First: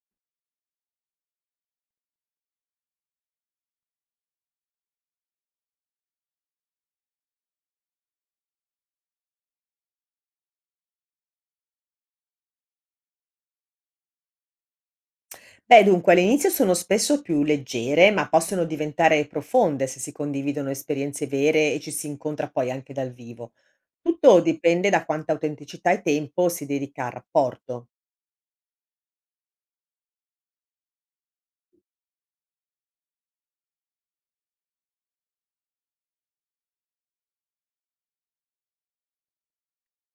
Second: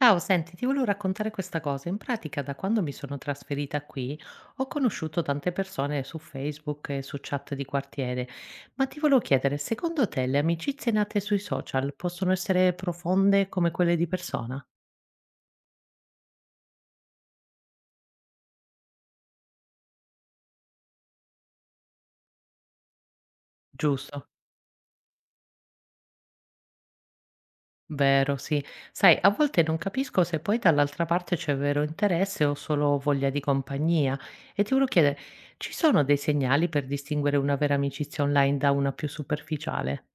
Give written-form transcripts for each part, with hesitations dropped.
Ciao, senti, ti volevo raccontare questa cosa. In pratica, da quando mi sono trasferita qui, ho conosciuto tante persone su Facebook e su chat di quartiere, ma ti volevo chiedere, secondo te le amicizie nate sui social possono essere profonde come quelle di persona? Beh, dunque, all'inizio sono spesso più leggere, ma possono diventare profonde se si condividono esperienze vere e ci si incontra poi anche dal vivo. Giusto, Tutto dipende da quanta autenticità e tempo si dedica al rapporto. vero, sì. Sai, a volte non capisco se poi dall'altra parte c'è vero interesse o solo voglia di compagnia. E ti volevo chiedere, ci sono dei segnali per distinguere una vera amicizia online da una più superficiale?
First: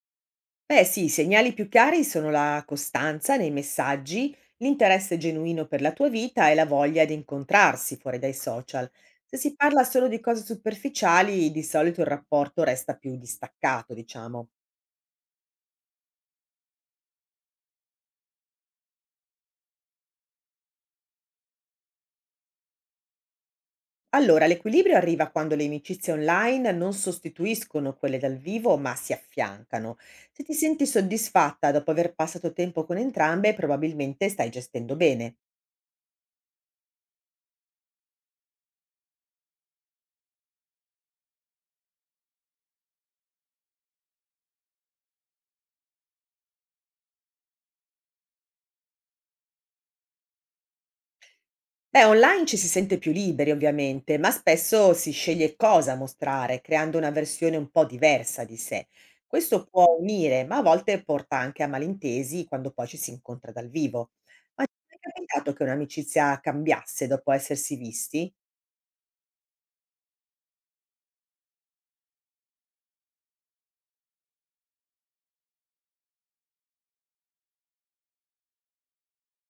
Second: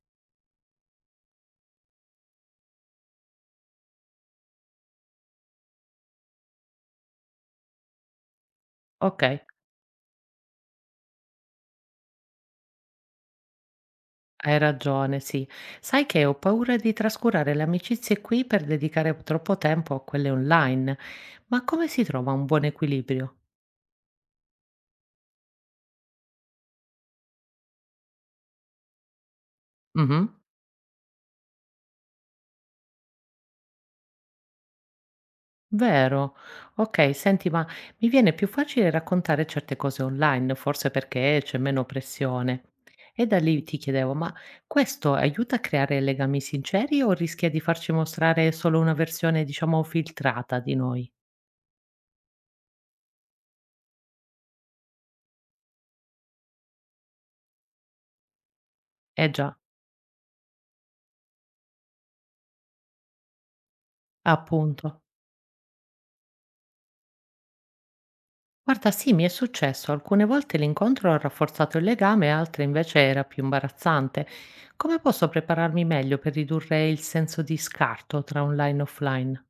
Beh, sì, i segnali più chiari sono la costanza nei messaggi, l'interesse genuino per la tua vita e la voglia di incontrarsi fuori dai social. Ok. Se si parla solo di cose superficiali, di solito il rapporto resta più distaccato, diciamo. Hai ragione, sì. Sai che ho paura di trascurare le amicizie qui per dedicare troppo tempo a quelle online. Ma come si trova un buon equilibrio? Allora, l'equilibrio arriva quando le amicizie online non sostituiscono quelle dal vivo, ma si affiancano. Mhm. Se ti senti soddisfatta dopo aver passato tempo con entrambe, probabilmente stai gestendo bene. Vero. Ok, senti, ma mi viene più facile raccontare certe cose online, forse perché c'è meno pressione. E da lì ti chiedevo, ma questo aiuta a creare legami sinceri o rischia di farci mostrare solo una versione, diciamo, filtrata di noi? Beh, online ci si sente più liberi, ovviamente, ma spesso si sceglie cosa mostrare, creando una versione un po' diversa di sé. Eh già, Questo può unire, ma a volte porta anche a malintesi quando poi ci si incontra dal vivo. Ma ti è mai appunto. capitato che un'amicizia cambiasse dopo essersi visti? Guarda, sì, mi è successo. Alcune volte l'incontro ha rafforzato il legame, altre invece era più imbarazzante. Come posso prepararmi meglio per ridurre il senso di scarto tra online e offline?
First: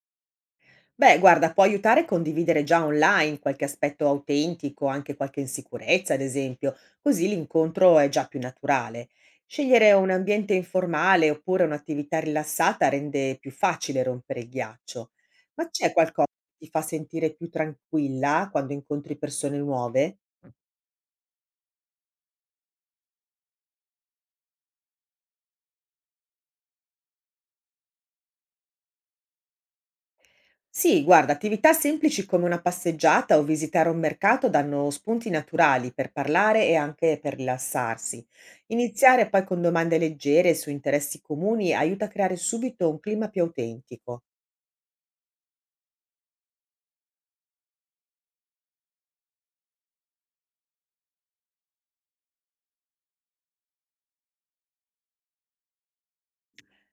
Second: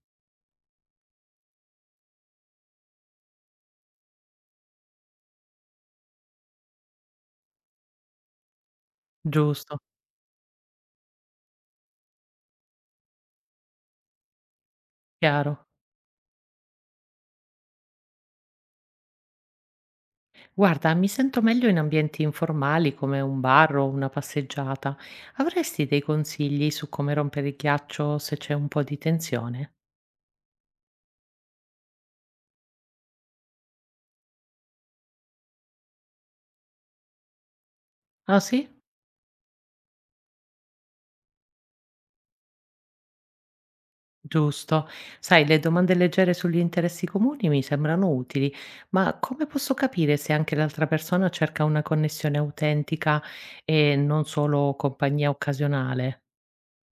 Beh, guarda, può aiutare a condividere già online qualche aspetto autentico, anche qualche insicurezza, ad esempio, così l'incontro è già più naturale. Giusto, Scegliere un ambiente informale oppure un'attività rilassata rende più facile rompere il ghiaccio. chiaro. Ma c'è qualcosa che ti fa sentire più tranquilla quando incontri persone nuove? Guarda, mi sento meglio in ambienti informali come un bar o una passeggiata. Avresti dei consigli su come rompere il ghiaccio se c'è un po' di tensione? Sì, guarda, attività semplici come una passeggiata o visitare un mercato danno spunti naturali per parlare e anche per rilassarsi. Ah, sì? Iniziare poi con domande leggere su interessi comuni aiuta a creare subito un clima più autentico. Giusto. Sai, le domande leggere sugli interessi comuni mi sembrano utili, ma come posso capire se anche l'altra persona cerca una connessione autentica e non solo compagnia occasionale?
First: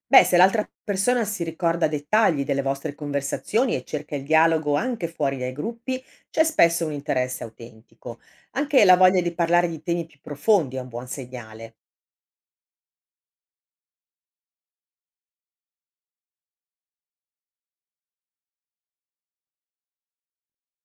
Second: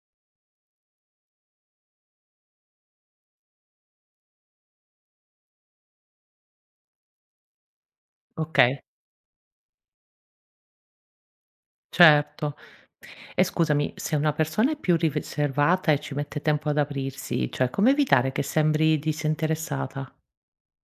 Beh, se l'altra persona si ricorda dettagli delle vostre conversazioni e cerca il dialogo anche fuori dai gruppi, c'è spesso un interesse autentico. Ok, Anche la voglia di parlare di temi più profondi è un buon segnale. certo. E scusami, se una persona è più riservata e ci mette tempo ad aprirsi, cioè come evitare che sembri disinteressata?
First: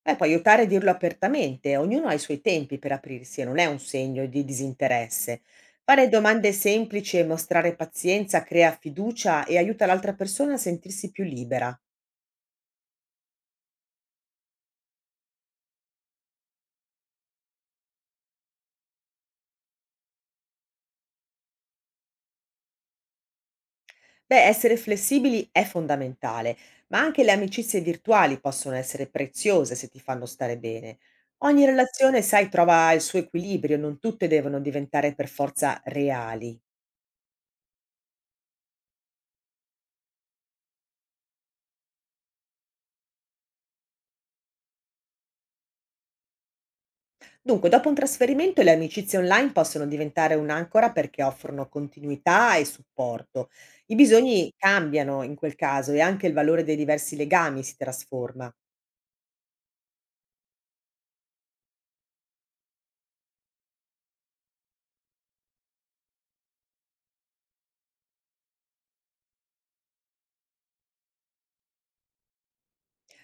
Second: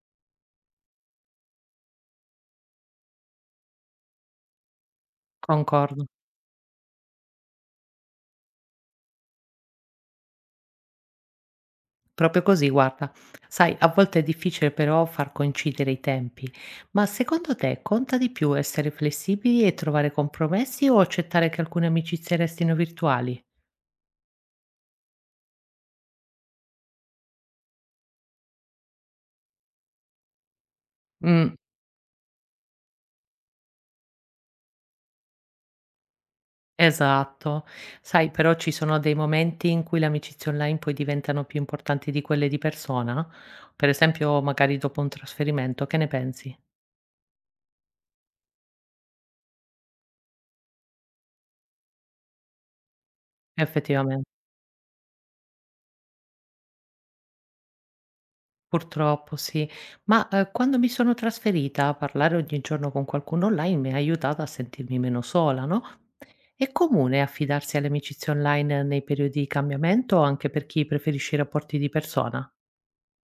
Beh, può aiutare a dirlo apertamente, ognuno ha i suoi tempi per aprirsi e non è un segno di disinteresse. Concordo. Fare domande semplici e mostrare pazienza crea fiducia e aiuta l'altra persona a sentirsi più libera. Proprio così, guarda. Sai, a volte è difficile però far coincidere i tempi, ma secondo te conta di più essere flessibili e trovare compromessi o accettare che alcune amicizie restino virtuali? Beh, essere flessibili è fondamentale, ma anche le amicizie virtuali possono essere preziose se ti fanno stare bene. Mm, Ogni relazione, sai, trova il suo equilibrio, non tutte devono diventare per forza reali. esatto. Sai, però ci sono dei momenti in cui le amicizie online poi diventano più importanti di quelle di persona, per esempio magari dopo un trasferimento, che ne pensi? Dunque, dopo un trasferimento le amicizie online possono diventare un'ancora perché offrono continuità e supporto. I Effettivamente. bisogni cambiano in quel caso e anche il valore dei diversi legami si trasforma. Purtroppo sì, ma, quando mi sono trasferita, a parlare ogni giorno con qualcuno online mi ha aiutata a sentirmi meno sola, no, è comune affidarsi alle amicizie online nei periodi di cambiamento anche per chi preferisce i rapporti di persona?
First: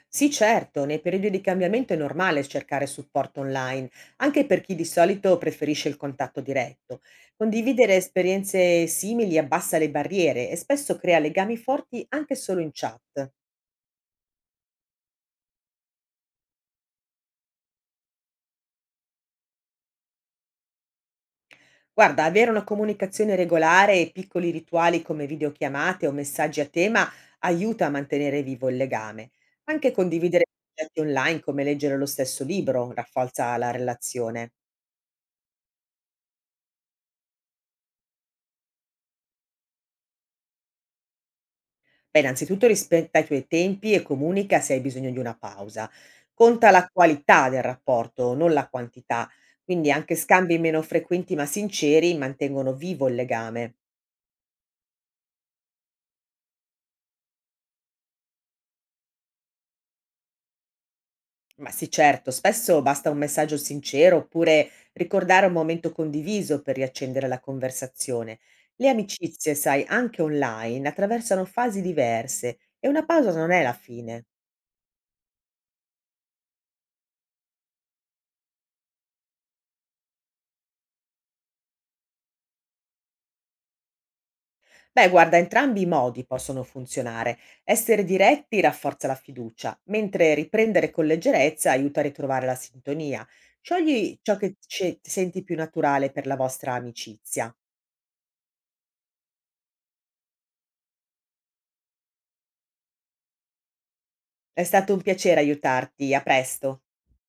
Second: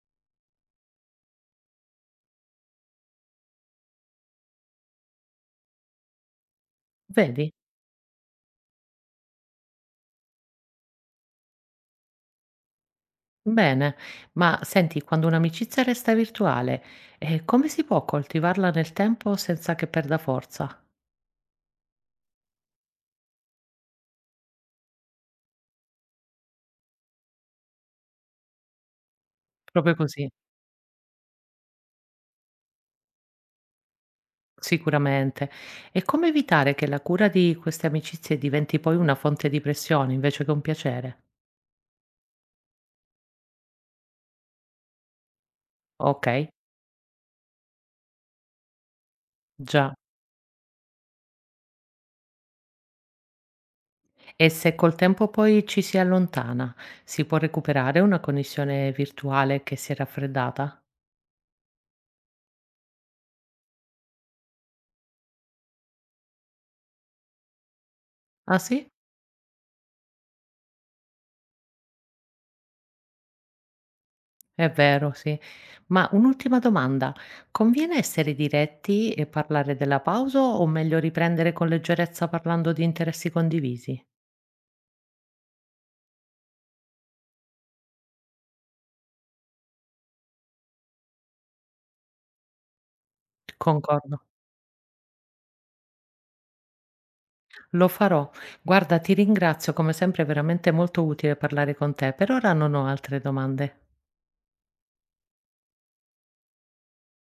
Sì, certo, nei periodi di cambiamento è normale cercare supporto online, anche per chi di solito preferisce il contatto diretto. Vedi? Condividere esperienze simili abbassa le barriere e spesso crea legami forti anche solo in chat. Bene, ma senti, quando un'amicizia resta virtuale, come si può coltivarla nel tempo senza che perda forza? Guarda, avere una comunicazione regolare e piccoli rituali come videochiamate o messaggi a tema aiuta a mantenere vivo il legame. Anche Proprio così, condividere progetti online come leggere lo stesso libro rafforza la relazione. sicuramente. E come evitare che la cura di queste amicizie diventi poi una fonte di pressione invece che un piacere? Beh, innanzitutto rispetta i tuoi tempi e comunica se hai bisogno di una pausa. Okay, Conta la qualità del rapporto, non la quantità. Quindi già. anche scambi meno frequenti ma sinceri mantengono vivo il legame. E se col tempo poi ci si allontana, si può recuperare una connessione virtuale che si è raffreddata? Ma sì, certo, spesso basta un messaggio sincero oppure ricordare un momento condiviso per riaccendere la conversazione. Ah Le sì? amicizie, sai, anche online, attraversano fasi diverse e una pausa non è la fine. È vero, sì. Ma un'ultima domanda: conviene essere diretti e parlare della pausa o meglio riprendere con leggerezza parlando di interessi condivisi? Beh, guarda, entrambi i modi possono funzionare. Essere diretti rafforza la fiducia, mentre riprendere con leggerezza aiuta a ritrovare la sintonia. Scegli Concordo. ciò che ti senti più naturale per la vostra amicizia. Lo farò. Guarda, ti ringrazio come sempre, è veramente molto utile parlare con te. Per ora non ho altre domande. È stato un piacere aiutarti, a presto.